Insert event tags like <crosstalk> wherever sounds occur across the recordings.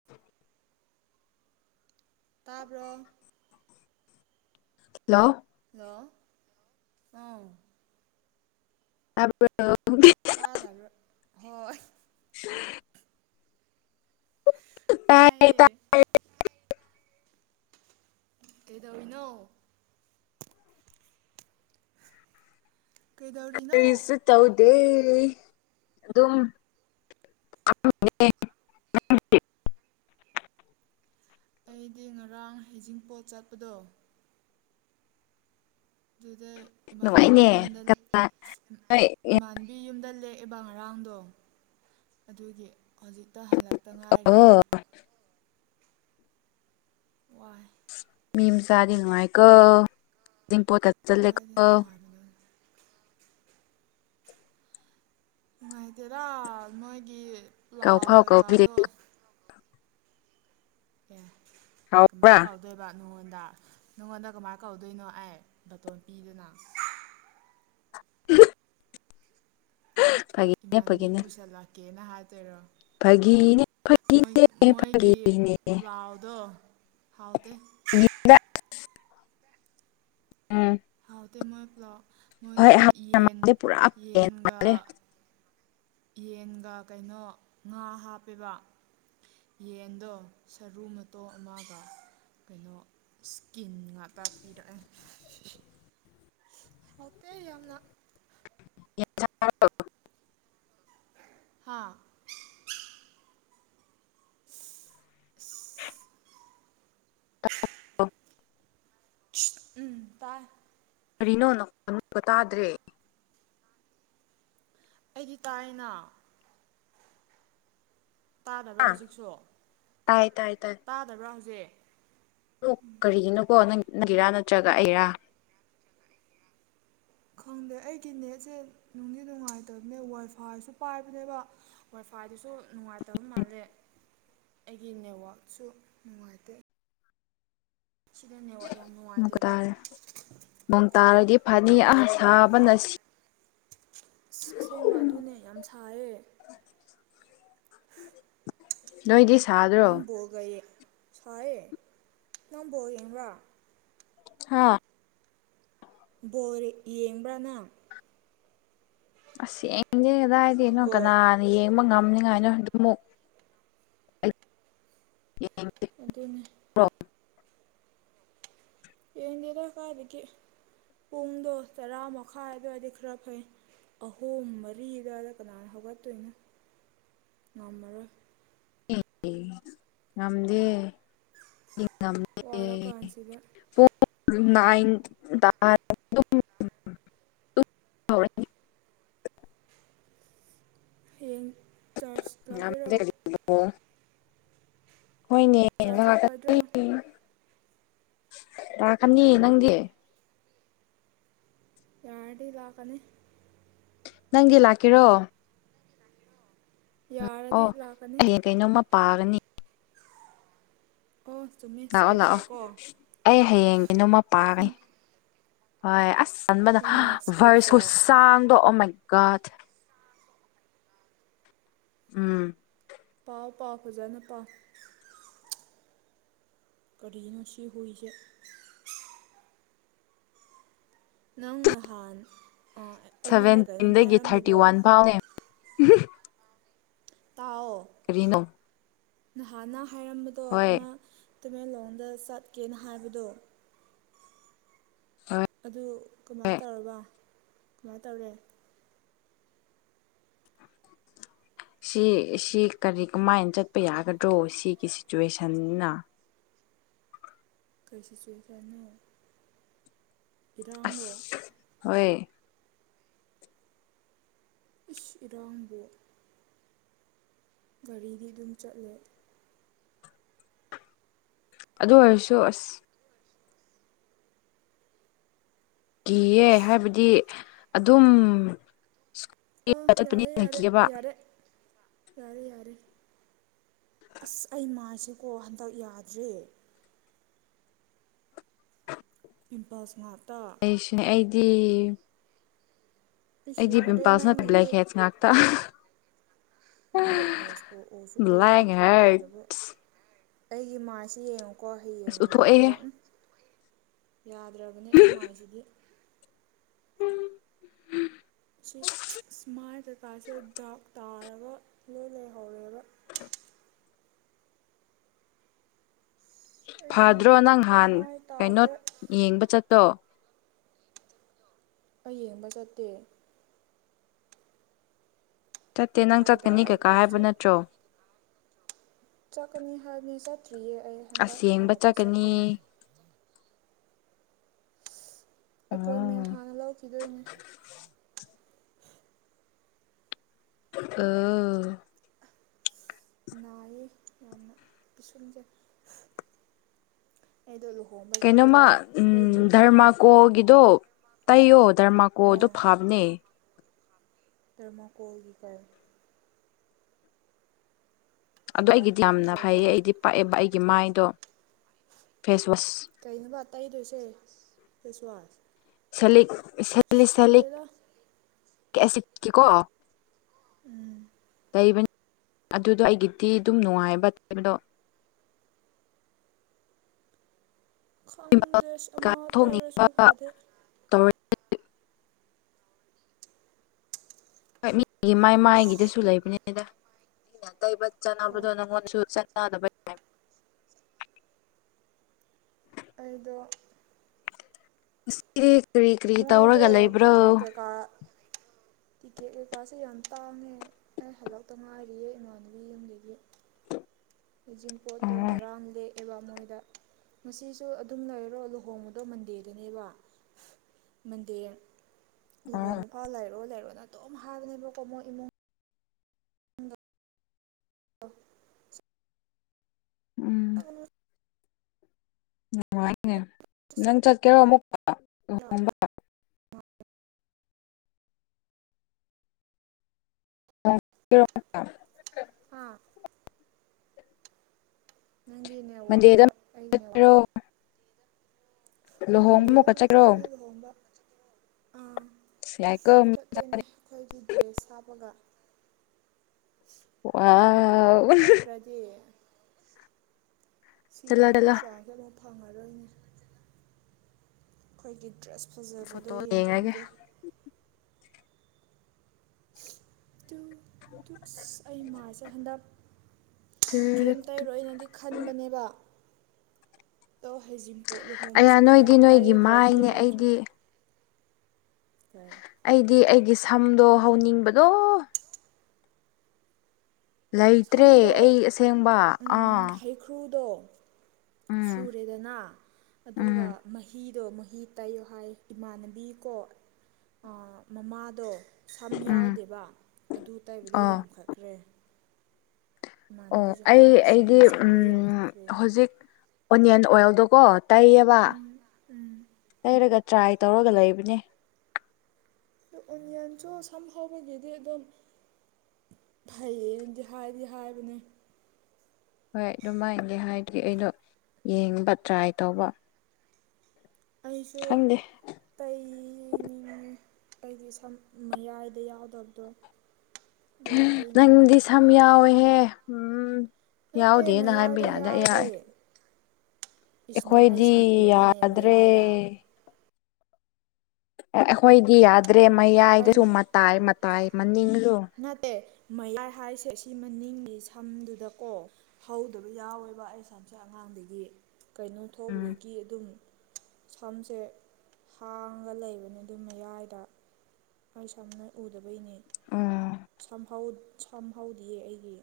<unintelligible> ꯇꯥꯕ꯭ꯔꯣ hello hello ꯑꯥꯎ <unintelligible> ꯇꯥꯗꯕ꯭ꯔꯣ ꯍꯣꯏ <unintelligible> <unintelligible> ꯇꯥꯏ ꯇꯥꯢꯌꯦ ꯇꯥꯏ <unintelligible> ꯀꯩꯗꯧꯔꯤꯅꯣ ꯀꯩꯗꯧꯔꯤꯅꯣ ꯀꯔꯤꯁꯨ ꯇꯧꯗꯦ ꯑꯗꯨꯝ <unintelligible> ꯑꯩꯗꯤ ꯉꯔꯥꯡ ꯍꯩꯖꯤꯡꯄꯣꯠ ꯆꯠꯄꯗꯣ ꯑꯗꯨꯗ ꯏꯃꯥꯟꯅꯕꯤ ꯅꯨꯡꯉꯥꯏꯅꯦ ꯌꯨꯝꯗ ꯀꯅꯥ ꯍꯣꯏ ꯏꯃꯥꯟ ꯕꯤ ꯌꯨꯝꯗ ꯂꯦꯛꯑꯦꯕ ꯉꯔꯥꯡꯗꯣ ꯑꯗꯨꯒꯤ ꯍꯧꯖꯤꯛꯇ ꯍꯜꯂꯛꯇ ꯉꯥꯏꯔꯤꯌꯦ ꯑꯣ ꯋꯥꯏ ꯃꯤ ꯃꯆꯥꯗꯤ ꯅꯨꯡꯉꯥꯏꯀꯣ ꯍꯩꯖꯤꯡꯄꯣꯠꯀ ꯀꯥꯏꯗꯩ ꯅꯨꯡꯉꯥꯏꯕꯅꯣ ꯅꯨꯡꯉꯥꯏꯇꯦꯗ ꯅꯣꯏꯒꯤ ꯀꯥꯎ ꯄ꯭ꯂꯥꯎ ꯐꯥꯎ ꯀꯥꯎꯕꯤꯔꯦ ꯀꯩꯀꯥꯗꯣ ꯑꯦ ꯀꯃꯥꯏ ꯍꯥꯎꯕ꯭ꯔꯥ ꯀꯥꯎ ꯗꯣꯏꯕ ꯅꯉꯣꯟꯗ ꯅꯪꯉꯣꯟꯗ ꯀꯃꯥꯏ ꯀꯧꯗꯣꯏꯅꯣ ꯑꯩ ꯕꯥꯇꯣꯟ ꯄꯤꯗꯅ <unintelligible> <unintelligible> ꯏꯃꯥꯟꯅꯕꯤ ꯐꯥꯒꯤꯅꯦ ꯄꯨꯁꯜꯂꯛꯀꯦꯅ ꯍꯥꯏꯗꯣꯏꯔꯣ ꯐꯥꯒꯤꯅꯦ ꯐꯥꯒꯤꯅꯦ ꯃꯣꯏ ꯃꯣꯏꯒꯤ ꯐꯥꯒꯤꯅꯦ ꯄ꯭ꯂꯥꯎꯗꯣ ꯍꯥꯎꯇꯦ <unintelligible> ꯎꯝ ꯍꯥꯎꯇꯦ ꯃꯣꯏ ꯄ꯭ꯂꯥꯎ ꯍꯣꯏ ꯃꯣꯏꯒꯤ ꯍꯋꯥꯏ ꯌꯦꯟ ꯃꯥꯜꯂꯦ ꯄꯨꯔꯥ ꯄ꯭ꯂꯦꯟ ꯌꯦꯟꯒ ꯃꯥꯜꯂꯦ ꯌꯦꯟꯒ ꯀꯩꯅꯣ ꯉꯥ ꯍꯥꯞꯄꯦꯕ ꯌꯦꯟꯗꯣ ꯁꯔꯨ ꯃꯇꯣ ꯑꯃꯒ ꯀꯩꯅꯣ ꯏꯁꯀꯤꯟ ꯉꯥꯠꯇꯥ ꯄꯤꯔꯛꯑꯦ ꯐꯠꯇꯦ ꯌꯥꯝꯅ <unintelligible> ꯍꯥꯥ <unintelligible> ꯎꯝ ꯇꯥꯏ ꯀꯔꯤꯅꯣ ꯅꯈꯣꯟ ꯇꯥꯗ꯭ꯔꯦ ꯑꯩꯗꯤ ꯇꯥꯏꯅ ꯇꯥꯗꯕ꯭ꯔꯥ ꯍꯥ? ꯍꯧꯖꯤꯛꯁꯨ ꯇꯥꯏ ꯇꯥꯏ ꯇꯥꯏ ꯇꯥꯗꯕ꯭ꯔꯥ ꯍꯧꯖꯤꯛ <unintelligible> ꯀꯔꯤꯒꯤꯅꯣꯀꯣ ꯅꯪ ꯅꯪꯒꯤꯔꯥ ꯅꯠꯇ꯭ꯔꯒ ꯑꯩꯔꯥ ꯈꯪꯗꯦ ꯑꯩꯒꯤ ꯅꯦꯠꯁꯦ ꯅꯨꯡꯗꯤ ꯅꯨꯡꯉꯥꯏꯇꯕꯅꯦ ꯋꯥꯏꯐꯥꯏꯁꯨ ꯄꯥꯏꯕꯅꯦꯕ ꯋꯥꯏꯐꯥꯏꯗꯨꯁꯨ ꯅꯨꯡꯉꯥꯏꯇꯕ ꯃꯥꯜꯂꯦ ꯑꯩꯒꯤ ꯅꯦꯠꯋꯥꯛꯁꯨ ꯅꯨꯡꯉꯥꯏꯇꯦ ꯁꯤꯗ ꯅꯦꯠꯋꯥꯛ ꯌꯥꯝ <unintelligible> ꯅꯨꯡꯉꯥꯏꯇꯦꯕ ꯇꯥꯔꯦ ꯅꯣꯡ ꯇꯥꯔꯗꯤ ꯐꯅꯤ ꯑ ꯁꯥꯕꯅ ꯁꯤ ꯑꯁ ꯑꯁꯦꯡꯕ ꯑꯗꯨꯅꯦ ꯌꯥꯝ ꯁꯥꯏꯌꯦ <inaudible> <inaudible> ꯅꯣꯏꯒꯤ ꯁꯥꯠ ꯅꯪ ꯕꯣꯜꯒ ꯌꯦ ꯁꯥꯏꯌꯦ ꯅꯪ ꯕꯣꯜ ꯌꯦꯡꯕ꯭ꯔꯥ ꯍꯥꯥ ꯕꯣꯜ ꯌꯦꯡꯕ꯭ꯔꯥ ꯅꯪ ꯑꯁ ꯌꯦꯡꯗꯦ ꯀꯗꯥꯏꯗꯩꯅꯣ ꯐꯨꯠꯕꯣꯜ ꯀꯅꯥꯅ ꯌꯦꯡꯕ ꯉꯝꯅꯤꯉꯥꯏꯅꯣ ꯑꯗꯨꯃꯨꯛ <unintelligible> ꯑꯗꯨꯅꯦ ꯌꯦꯡꯗꯦꯗ ꯀꯥꯏꯗꯒꯤ ꯄꯨꯡꯗꯣ ꯇꯔꯥ ꯃꯈꯥꯏ ꯑꯗ꯭ꯋꯥꯏꯗꯤ ꯈꯔ ꯐꯩ ꯑꯍꯨꯝ ꯃꯔꯤ ꯑꯗꯥꯏꯗ ꯀꯅꯥꯅ ꯍꯧꯒꯠꯇꯣꯏꯅꯣ ꯉꯝꯃꯔꯣꯏ <unintelligible> ꯉꯝꯗꯦ ꯋꯥꯔꯀꯥꯟꯁꯤꯗ <unintelligible> ꯅꯥꯏꯟ <unintelligible> ꯇꯨꯝ <unintelligible> ꯍꯌꯦꯡ ꯆꯔꯆ ꯂꯥꯛꯇꯣꯏꯔꯣ <unintelligible> ꯍꯣꯏꯅꯦ ꯆꯔꯆ ꯂꯥꯛꯀꯗ꯭ꯔꯣ ꯂꯥꯛꯀꯅꯤ ꯂꯥꯛꯀꯅꯤ ꯅꯪꯗꯤ ꯌꯥꯔꯇꯤ ꯂꯥꯛꯀꯅꯤ ꯅꯪꯒꯤ ꯂꯥꯛꯀꯦꯔꯣ ꯌꯥꯔꯗꯤ ꯑꯣ ꯂꯥꯛꯀꯅꯤ ꯍꯌꯦꯡ ꯀꯩꯅꯣꯝꯃ ꯄꯥꯒꯅꯤ꯫ ꯑꯣ ꯁꯨꯝꯃꯤ ꯂꯥꯛꯑꯣ ꯂꯥꯛꯑꯣ ꯑꯩ ꯍꯌꯦꯡꯒꯤ ꯅꯣꯡꯃ ꯄꯥꯒꯩ ꯍꯣꯏ ꯑꯁ ꯆꯟꯕꯗ ꯍꯣꯏꯅꯦ ꯚꯔꯁꯀꯨ ꯏꯁꯀ꯭ꯔꯤꯞꯆꯔ ꯆꯥꯡꯗꯣꯑ ꯑꯃꯒꯠ ꯎꯝ ꯄꯥꯎ ꯄꯥꯎ ꯐꯖꯅ ꯄꯥꯎ꯫ ꯀꯔꯤꯒꯤꯅꯣ ꯁꯤ ꯍꯨꯏꯁꯦ꯫ ꯅꯪ ꯅꯍꯥꯟ ꯑꯩꯉꯣꯟꯗ ꯀꯩꯅꯣꯝ ꯁꯚꯦꯟꯇꯤꯟꯗꯒꯤ ꯊꯥꯔꯇꯤ ꯍꯥꯏꯔꯝꯕꯗꯣ ꯋꯥꯟ <unintelligible> ꯇꯑꯣ ꯀꯔꯤꯅꯣ꯫ ꯅꯍꯥꯟꯅ ꯍꯥꯏꯔꯝꯕꯗꯣ ꯍꯣꯏ ꯑꯃ ꯇꯃꯦꯡꯂꯣꯡꯗ ꯆꯠꯀꯦꯅ ꯍꯥꯏꯕꯗꯣ ꯍꯣꯏ ꯑꯗꯨ ꯍꯣꯏ ꯀꯃꯥꯏꯅ ꯇꯧꯔꯕ ꯀꯃꯥꯏꯅ ꯇꯧꯔꯦ ꯁꯤ ꯁꯤ ꯀꯔꯤ ꯀꯃꯥꯏꯅ ꯆꯠꯄ ꯌꯥꯒꯗ꯭ꯔꯣ ꯁꯤꯒꯤ ꯁꯤꯆꯨꯋꯦꯁꯟꯅ꯫ ꯀꯈꯔꯤ ꯁꯤꯆꯨꯋꯦꯁꯦ ꯄꯔꯥꯡꯗꯣ ꯑꯁ ꯍꯣꯏ꯫ ꯏꯁ ꯏꯔꯥꯡꯕꯨ꯫ ꯒꯥꯔꯤꯗꯤ ꯑꯗꯨꯝ ꯆꯠꯂꯦ ꯑꯗꯨ ꯑꯣꯏꯔꯁꯨ ꯑꯁ꯫ ꯀꯤꯌꯦ ꯍꯥꯏꯕꯗꯤ ꯑꯗꯨꯝ ꯑ ꯌꯥꯔꯦ ꯆꯠꯄꯅꯤꯅ ꯌꯥꯔꯦ ꯀꯤꯑꯕ ꯌꯥꯔꯦ꯫ ꯌꯥꯔꯦ ꯌꯥꯔꯦ ꯑꯁ ꯑꯩ ꯃꯥꯏꯁꯦꯀꯣ ꯍꯟꯗꯛ ꯌꯥꯗ꯭ꯔꯦ ꯄꯤꯝꯄꯜꯁ ꯉꯛꯇ꯫ ꯑꯩꯁꯤꯅꯦ ꯑꯩꯗꯤ ꯄꯤꯁꯨ ꯑꯩꯗꯤ ꯌꯥꯗꯦ ꯄꯤꯝꯄꯜꯁ ꯅꯠꯇꯦ ꯅꯪꯒꯤꯗꯤ꯫ ꯕ꯭ꯂꯦꯛ ꯍꯦꯠꯁ ꯉꯥꯛꯇ ꯕ꯭ꯂꯦꯛ ꯍꯦꯁꯄꯨ ꯎꯁꯨ ꯕ꯭ꯂꯦꯛ ꯍꯦꯠ ꯎꯊꯣꯛꯇꯕꯗꯕꯨ꯫ ꯑꯩꯒꯤ ꯏꯃꯁꯤ ꯌꯦꯡꯉꯨꯀꯣ ꯑꯁ ꯍꯌꯦꯡ ꯎꯠꯊꯣꯛꯑꯦꯍꯦ ꯂꯥꯛꯄꯗ ꯎ ꯌꯥꯗ꯭ꯔꯕꯅꯦ ꯑꯩ ꯃꯥꯏꯁꯤꯗꯤ <unintelligible> ꯁꯤ ꯁꯃꯥꯏꯗ ꯀꯥꯁꯦ ꯗꯛꯇꯥꯔꯒ꯫ ꯣꯏ ꯂꯩꯍꯧꯔꯦꯕ ꯑꯩ ꯌꯥꯝ ꯐꯗ꯭ꯔꯣ ꯍꯩꯅꯗ꯭ꯔꯦ ꯅꯪꯍꯥꯟ ꯃꯥꯏ ꯀꯩꯅꯣ ꯇꯥꯕꯗ ꯌꯦꯡꯕ ꯆꯠꯇꯣ ꯑꯩ ꯌꯦꯡꯕ ꯆꯠꯇꯦ꯫ ꯆꯠꯇꯦ ꯅꯪ ꯀꯥꯏꯗ ꯆꯠꯀꯅꯤ ꯑꯩ ꯀꯩꯀꯥ ꯀꯥꯏ ꯍꯥꯏꯕ ꯆꯠ ꯅꯠꯇ꯭ꯔꯣ ꯆꯠꯀꯅꯤ ꯍꯥꯏꯕꯅꯤ ꯆꯠꯇ꯭ꯔꯤꯌꯦ ꯑꯩ ꯍꯟꯗꯛ ꯑꯁ ꯌꯦꯡꯕ ꯊꯥꯗ ꯆꯠꯀꯅꯤ꯫ ꯑ ꯑꯦꯄꯣꯏꯟꯃꯦꯟ ꯍꯥꯟꯅ ꯂꯧꯈꯤꯗꯣꯏꯅꯦ ꯑ ꯅꯥꯏꯌꯦ ꯌꯥꯝꯅ ꯏꯁꯨꯡꯖꯩ ꯑꯩꯗꯣ ꯂꯨꯍꯣꯡꯕ ꯆꯠꯕꯗ ꯑꯩꯈꯣꯏꯒꯤ ꯀꯣꯒꯤꯗꯣ ꯇꯩꯌꯣ ꯗꯔꯃꯥꯀꯣꯗꯣ ꯐꯥꯕꯅꯦ ꯊꯔꯃꯣꯀꯣꯜꯒꯤ ꯀ ꯑꯗꯣ ꯁꯤꯔꯥꯝ ꯑꯩꯒꯤꯗꯤ ꯌꯥꯝꯅ ꯐꯩꯌꯦ ꯃꯣꯏꯆꯔꯥꯏꯖꯔ ꯑꯩꯗꯤ ꯄꯥꯛꯑꯦꯕ ꯑꯩꯒꯤ ꯃꯥꯏꯗꯣ ꯐꯦꯁꯋꯥꯁ ꯀꯩꯅꯣꯕ ꯇꯩꯗꯣꯏꯁꯦ ꯐꯦꯁꯋꯥꯁ ꯑꯁ ꯁꯂꯤꯛꯦꯂꯤ ꯁꯂꯤꯛ ꯈꯪꯗꯦꯗ ꯀꯌꯥ ꯁꯤꯀꯤꯀꯣ ꯎꯝ ꯂꯩꯕꯅꯤ ꯑꯗꯨꯗꯣ ꯑꯩꯒꯤꯗꯤ ꯑꯗꯨꯝ ꯅꯨꯡꯉꯥꯏꯕꯕꯗꯣ ꯈꯪꯗꯦ ꯀꯥ ꯑꯃ ꯇꯥꯏꯔꯁꯨ ꯊꯣꯛꯅꯤꯡꯕ ꯐꯗꯦ ꯇꯧꯔ ꯍꯣꯏ ꯃꯤꯒꯤ ꯃꯥꯏ ꯃꯥꯏꯒꯤꯗꯁꯨ ꯑꯁ ꯂꯩꯕꯅꯦ ꯑꯗ ꯑꯩꯅ ꯇꯩꯕ ꯆꯥꯅꯕꯗꯣ ꯍꯣꯏ ꯅꯪꯉꯣꯟꯗꯁꯨ ꯆꯥꯟꯅꯗꯕ ꯌꯥꯏ ꯑꯩꯗꯣ ꯉꯁꯤ ꯀꯔꯤ ꯀꯔꯤ ꯃꯣꯏꯗꯣ ꯇꯧꯔꯒ ꯂꯩꯕ꯭ꯔꯣ ꯇꯤꯛꯀꯦꯠ ꯀꯩꯀꯥꯁꯦ ꯌꯥꯝ ꯇꯥꯡꯉꯦ ꯑꯩ ꯍꯜꯂꯛꯇ ꯉꯥꯏꯔꯤꯌꯦ ꯏꯃꯥꯟꯅꯕꯤ ꯌꯨꯝꯗꯒꯤ ꯍꯤꯖꯤꯡꯄꯣꯠꯇꯣ ꯑꯣ ꯉꯔꯥꯡꯗꯤ ꯂꯩꯕ ꯃꯣꯏꯗ ꯉꯁꯤꯁꯨ ꯑꯗꯨꯝ ꯂꯩꯔꯣ ꯂꯨꯍꯣꯡꯕꯗꯣ ꯃꯟꯗꯦꯗꯅꯦꯕ ꯃꯟꯗꯦ ꯑꯣ ꯂꯨꯍꯣꯡꯕꯐꯥꯎ ꯂꯩꯔꯣ ꯂꯩꯔꯣꯅ ꯑꯗꯨꯝ ꯍꯥꯏꯕꯅꯦꯕꯀꯣꯃꯣꯏ ꯏꯃꯨꯡ ꯑ ꯎꯝ ꯑꯈ <inaudible> ꯅꯨꯡꯉꯥꯏꯅꯦ ꯅꯪ ꯆꯠꯀꯦꯔꯣ ꯑꯃꯨꯛ ꯑ ꯑ ꯀꯔꯤ ꯍꯥꯥ ꯅꯪꯒꯤ ꯃꯟꯗꯦꯗ ꯅꯦꯠꯋꯥꯛꯂ ꯑꯩꯒꯤ ꯅꯦꯠꯋꯥꯛꯂ ꯆꯠꯀꯦꯔꯣ ꯂꯨꯍꯣꯡꯕ ꯃꯟꯗꯦꯗ ꯑꯃꯨꯛꯀ ꯑꯃꯨꯛ ꯆꯠꯀꯦꯔꯣ ꯆꯥꯠꯒꯅꯤ ꯂꯧꯍꯣꯡꯕ ꯑꯥ ꯌꯥꯏꯀꯣ ꯃꯤ ꯆꯠꯇꯣꯏꯅꯦ ꯑꯩꯈꯣꯏꯒꯤ ꯗ꯭ꯔꯦꯁ ꯍꯥꯞꯄꯒ ꯋꯥꯎ ꯁꯠꯇ꯭ꯔꯗꯤ ꯆꯠꯂꯣ ꯁꯤꯒꯨꯝꯕ ꯆꯠꯂꯣ ꯆꯥꯟꯁ ꯑꯃꯨꯛ ꯐꯪꯉꯔꯣꯏꯅꯤ ꯑꯩꯈꯣꯏꯒꯤ ꯗ꯭ꯔꯦꯁ ꯐꯖꯕꯗꯣ ꯐꯣꯇꯣ ꯌꯦꯡꯉꯒꯦ ꯌꯦꯡꯍꯟꯒꯦ ꯇꯨ ꯑꯩ ꯃꯥꯏꯁꯦ ꯍꯟꯗꯛ ꯀꯦꯝꯇ ꯇꯩꯔꯣꯏ ꯅꯗꯤ ꯈꯟꯕꯅꯦꯕ ꯑꯗꯣ ꯍꯩꯖꯤꯝ ꯄꯣꯠ ꯂꯨꯍꯣꯡꯕ ꯑꯌꯥ ꯆꯠꯄꯗ ꯅꯣꯏꯗꯤ ꯅꯣꯏꯒꯤ ꯇꯩꯗ꯭ꯔꯗꯤ ꯃꯥꯏꯅꯦ ꯌꯥꯗ꯭ꯔꯦ ꯑꯩꯗꯤ ꯇ ꯑꯩꯗꯤ ꯑꯩꯒꯤ ꯁꯝꯗꯣ ꯍꯧꯅꯤꯡꯕꯗꯣ ꯂꯩꯇ꯭ꯔꯦ ꯁꯝꯗꯣ ꯑꯩ ꯑꯁꯦꯡꯕ ꯎꯝ ꯑꯥ ꯎ꯭ꯔꯨꯗꯣ ꯎꯝ ꯁꯨꯔꯦꯗꯅ ꯎꯝ ꯑꯗꯨꯒ ꯃꯍꯤꯗꯣ ꯃꯍꯤ ꯇꯩꯌꯣ ꯍꯥꯏ ꯏꯃꯥꯟꯅꯕꯤꯀꯣ ꯃꯃꯥꯗꯣ ꯁꯝ ꯎꯝ ꯌꯥꯎꯗꯦꯕ ꯑꯗꯨ ꯇꯩꯕꯗꯩ ꯑꯥ ꯌꯥꯝꯈꯠꯈ꯭ꯔꯦ ꯑꯣ ꯏꯃꯥꯟꯅꯕꯤꯁꯨ ꯑꯩ ꯍꯥꯏꯅꯦ ꯑꯁꯤꯅ ꯑꯩꯗꯤ ꯎꯝ ꯃꯁꯝꯗꯣ ꯌꯥꯝꯈꯠꯈ꯭ꯔꯦꯅ ꯍꯧꯖꯤꯛ ꯑꯣꯅꯤꯌꯟ ꯑꯣꯏꯜꯗꯣꯀꯣ ꯇꯩꯌꯦꯕ ꯎꯝ ꯎꯝ ꯇꯩꯔꯒ ꯇ꯭ꯔꯥꯏ ꯇꯧꯔꯒ ꯂꯩꯕꯅꯦ ꯑꯗꯣ ꯑꯣꯅꯤꯌꯟꯁꯨ ꯁꯝ ꯍꯧꯕꯒꯤꯗꯤ ꯑꯗꯨꯝ꯫ ꯐꯩꯌꯦ ꯅꯗꯤ ꯍꯥꯏꯗꯤ ꯍꯥꯏꯕꯅꯦ ꯍꯣꯏ ꯑꯗꯨꯃꯥꯏꯅꯒꯗꯤ ꯍꯥꯏꯗꯤ ꯑꯩꯗꯣ ꯌꯦꯡꯕ ꯇ꯭ꯔꯥꯏ ꯇꯧꯕ ꯑꯩꯁꯨ ꯈꯪꯗꯦ ꯇꯩꯅꯤꯡꯉꯦ ꯑꯩꯒꯤ ꯁꯝ ꯃꯌꯥꯏꯗ ꯌꯥꯎꯗꯕꯗꯣ ꯑꯗꯨꯗ ꯇꯩꯅꯤꯡꯉꯦ ꯅꯪꯗꯤ ꯁꯝ ꯌꯥꯎꯋꯦꯍꯦ ꯎꯝ ꯅꯠꯇꯦ ꯌꯥꯎꯗꯦꯅ ꯍꯥꯏꯕ ꯃꯌꯥꯏꯗ ꯌꯥꯗ ꯑꯩꯌꯥ ꯌꯥꯎꯗꯦ ꯏꯁꯅ ꯑꯩ ꯑꯩꯈꯣꯏꯗꯤ ꯁꯝ ꯎꯔꯕꯅꯦ ꯌꯥꯗ꯭ꯔꯦ ꯃꯌꯥꯏꯗ ꯑꯩꯈꯣꯏꯗꯤ ꯌꯥꯗ꯭ꯔꯦ ꯑꯩ ꯃꯌꯥꯏꯗꯁꯨ ꯃꯇꯥꯏ ꯃꯇꯥꯏ ꯃꯅꯤꯗꯣ ꯅꯠꯇꯦ ꯃꯌꯥꯏ ꯍꯥꯏꯁꯦ ꯁꯤꯒꯤ ꯅꯤꯡꯒꯤ ꯁꯝ ꯃꯅꯤꯡꯗꯀꯣ ꯍꯧꯗꯕ ꯌꯥꯎꯋꯦꯕ ꯑꯩ ꯁꯝꯁꯦ ꯑꯉꯥꯡꯗꯒꯤ ꯀꯩꯅꯣ ꯎꯝ ꯊꯧꯕꯗꯒꯤ ꯑꯗꯨꯝ ꯁꯝꯁꯦ ꯍꯥꯡꯉꯒ ꯂꯩꯕꯅꯦ ꯑꯗꯨꯝ ꯃꯌꯥꯏꯗ ꯑꯩ ꯁꯝ ꯎꯗꯕꯩꯅꯦ ꯎꯝ ꯁꯝꯍꯧꯗꯤꯌꯦ ꯑꯩꯒꯤ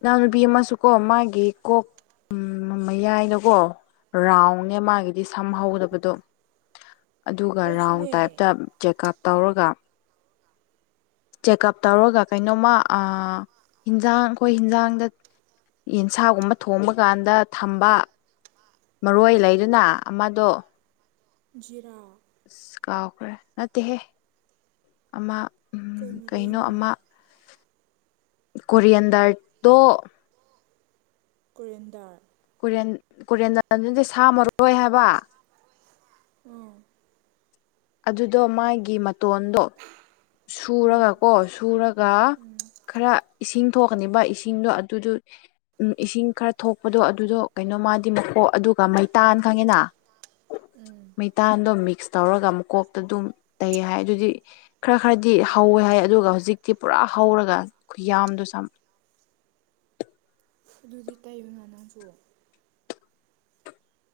ꯏꯅꯥꯎꯅꯨꯄꯤ ꯑꯃꯁꯨꯀꯣ ꯃꯥꯒꯤ ꯀꯣꯛ ꯃꯌꯥꯏꯗꯀꯣ ꯔꯥꯎꯅꯦ ꯃꯥꯒꯤꯗꯤ ꯁꯝꯍꯧꯗꯕꯗꯣ ꯑꯗꯨꯒ ꯔꯥꯎꯟ ꯑꯩꯁꯨꯅꯦ ꯇꯥꯏꯞꯇ ꯆꯦꯛꯀꯞ ꯇꯧꯔꯒ ꯆꯦꯛꯀꯞ ꯇꯧꯔꯒ ꯀꯩꯅꯣꯃ ꯍꯤꯟꯖꯥꯡ ꯑꯩꯈꯣꯏ ꯍꯤꯟꯖꯥꯡꯗ ꯌꯦꯟꯁꯥꯒꯨꯝꯕ ꯊꯣꯡꯕ ꯀꯥꯟꯗ ꯊꯝꯕ꯫ ꯃꯔꯣꯏ ꯂꯩꯗꯨꯅ ꯑꯃꯗꯣ꯫ ꯖꯤꯔꯥ꯫ ꯑꯁ ꯀꯥꯎꯈ꯭ꯔꯦ ꯅꯠꯇꯦꯍꯦ ꯑꯃ ꯀꯩ ꯀꯩꯅꯣ ꯃꯔꯣꯏꯅꯣ ꯑꯃ꯫ ꯀꯣꯔꯤꯌꯟ ꯗꯥꯔꯠꯇꯣ꯫ ꯀꯨꯔꯦꯟꯗꯥꯔ꯫ ꯀꯣꯔꯦꯟ ꯀꯣꯔꯦꯟꯗꯗꯨꯗꯤ ꯁꯥꯃꯔꯣꯏ ꯍꯥꯏꯕ꯫ ꯎꯝ꯫ ꯑꯗꯨꯗꯣ ꯃꯥꯒꯤ ꯃꯥꯟ꯫ ꯃꯇꯇꯣꯟꯗꯣ ꯁꯨꯔꯒ ꯎꯝ ꯀꯣ ꯁꯨꯔꯒ ꯎꯝ ꯈꯔ ꯏꯁꯤꯡ꯫ ꯊꯣꯛꯣꯛꯀꯅꯤꯕ ꯏꯁꯤꯡꯗꯣ ꯑꯗꯨꯗꯨ꯫ ꯎ ꯏꯁꯤꯡ ꯈꯔ ꯊꯣꯛꯄꯗꯣ ꯑꯗꯨꯗꯣ ꯀꯩꯅꯣꯃꯗꯤ ꯃꯀꯣꯛ ꯑꯗꯨꯒ ꯃꯩꯇꯥꯅ ꯈꯪꯉꯤꯅ꯫ ꯎꯝ ꯃꯩꯇꯜꯗꯣ ꯃꯤꯛꯁ ꯇꯧꯔꯒ ꯑꯃꯨꯛꯀꯣꯛꯇ ꯑꯗꯨꯝ ꯇꯩ ꯍꯥꯏ ꯑꯗꯨꯗꯤ꯫ ꯈꯔ ꯈꯔꯗꯤ ꯍꯧꯋꯦ ꯍꯥꯏ ꯑꯗꯨꯒ ꯍꯧꯖꯤꯛꯇꯤ ꯄꯨꯔꯥ ꯍꯧꯔꯒ ꯈꯨ ꯌꯥꯝꯗ ꯁ꯫ ꯑꯗꯨꯗꯤ ꯇꯩꯌꯨꯅ ꯅꯪꯁꯨ꯫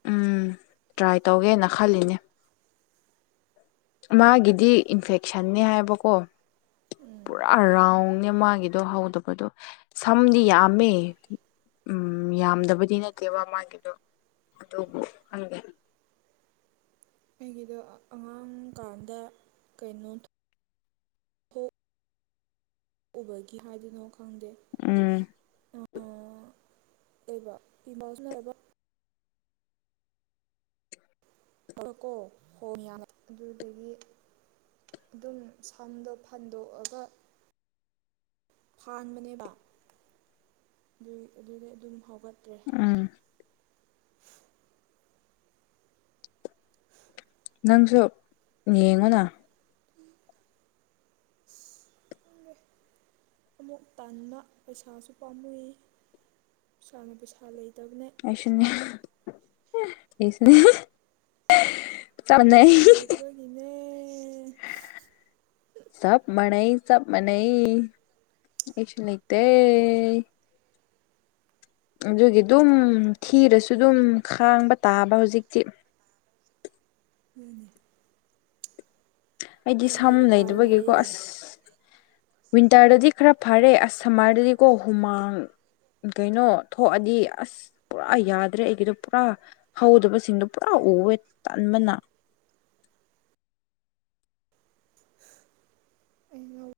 ꯎꯝ ꯇ꯭ꯔꯥꯏ ꯇꯧꯒꯦꯅ ꯈꯜꯂꯤꯅꯦ꯫ ꯃꯥꯒꯤꯗꯤ ꯏꯟꯐꯦꯛꯁꯟꯅꯦ ꯍꯥꯏꯕꯀꯣ꯫ ꯎꯝ ꯄꯨꯔꯥ ꯔꯥꯎꯟꯅꯦ ꯃꯥꯒꯤꯗꯣ ꯍꯧꯗꯕꯗꯣ ꯁꯝꯗꯤ ꯌꯥꯝꯃꯦ꯫ ꯎꯝ ꯌꯥꯝꯗꯕꯗꯤ ꯅꯠꯇꯦꯕ ꯃꯥꯒꯤꯗꯣ ꯑꯗꯨꯕꯨ ꯈꯪꯗꯦ꯫ ꯑꯩꯒꯤꯗꯣ ꯑꯉꯥꯡ ꯀꯥꯟꯗ ꯀꯩꯅꯣ꯫ ꯎꯕꯒꯤ ꯍꯥꯏꯗꯅꯣ ꯈꯪꯗꯦ꯫ ꯎꯝ꯫ ꯑꯣꯕ ꯏꯕꯥꯖ ꯂ ꯍꯥꯏꯕ꯫ ꯑ ꯀꯣ ꯍꯣꯌꯥ ꯑꯗꯨꯗꯒꯤ꯫ ꯑꯗꯨꯝ ꯁꯝꯗꯣ ꯐꯟꯗꯣꯛꯑꯒ꯫ ꯐꯥꯡꯕꯅꯦꯕ ꯑꯗꯨꯏ ꯑꯗꯨꯗꯩ ꯑꯗꯨꯝ ꯍꯧꯒꯠꯇ꯭ꯔꯦ꯫ ꯎꯝ꯫ ꯅꯪꯁꯨ ꯌꯦꯡꯉꯣꯅ꯫ ꯎ <unintelligible> ꯑꯃꯨꯛ ꯇꯟꯅ ꯄꯩꯁꯥꯁꯨ ꯄꯥꯝꯃꯨꯏ ꯏꯁꯥꯅ ꯄꯩꯁꯥ ꯂꯩꯇꯕꯅꯦ꯫ ꯑꯩꯁꯨꯅꯑꯩꯁꯨꯅꯤ꯫ ꯄꯩꯁꯥꯂꯩꯗꯕꯒꯤꯅꯦ꯫ ꯁꯞ ꯃꯅꯩ ꯁꯞ ꯃꯅꯩ ꯑꯩꯁꯨ ꯂꯩꯇꯦ꯫ ꯑꯗꯨꯒꯤ ꯑꯗꯨꯝ ꯊꯤꯔꯁꯨ ꯑꯗꯨꯝ ꯈꯥꯡꯕ ꯇꯥꯕ ꯍꯧꯖꯤꯛꯇꯤ꯫ ꯗꯨꯅꯤ꯫ ꯑꯩꯗꯤ ꯀꯔꯤ ꯁꯝ ꯎꯄꯥꯏ ꯂꯩꯗꯕꯒꯤꯀꯣ ꯂꯩ ꯑꯁ꯫ ꯋꯤꯟꯇꯔꯗꯗꯤ ꯈꯔ ꯐꯔꯦ ꯑꯁ ꯁꯝꯃꯔꯗꯗꯤꯀꯣ ꯍꯨꯃꯥꯡ꯫ ꯀꯩꯅꯣ ꯊꯣꯛꯑꯗꯤ ꯑꯁ꯫ ꯄꯨꯔꯥ ꯌꯥꯗ꯭ꯔꯦ ꯑꯩꯒꯤꯗꯣ ꯄꯨꯔꯥ ꯍꯧꯗꯕꯁꯤꯡꯗꯣ ꯄꯨꯔꯥ ꯎꯑꯦ ꯇꯟꯕꯅ꯫ ꯑꯩ ꯉꯥꯎ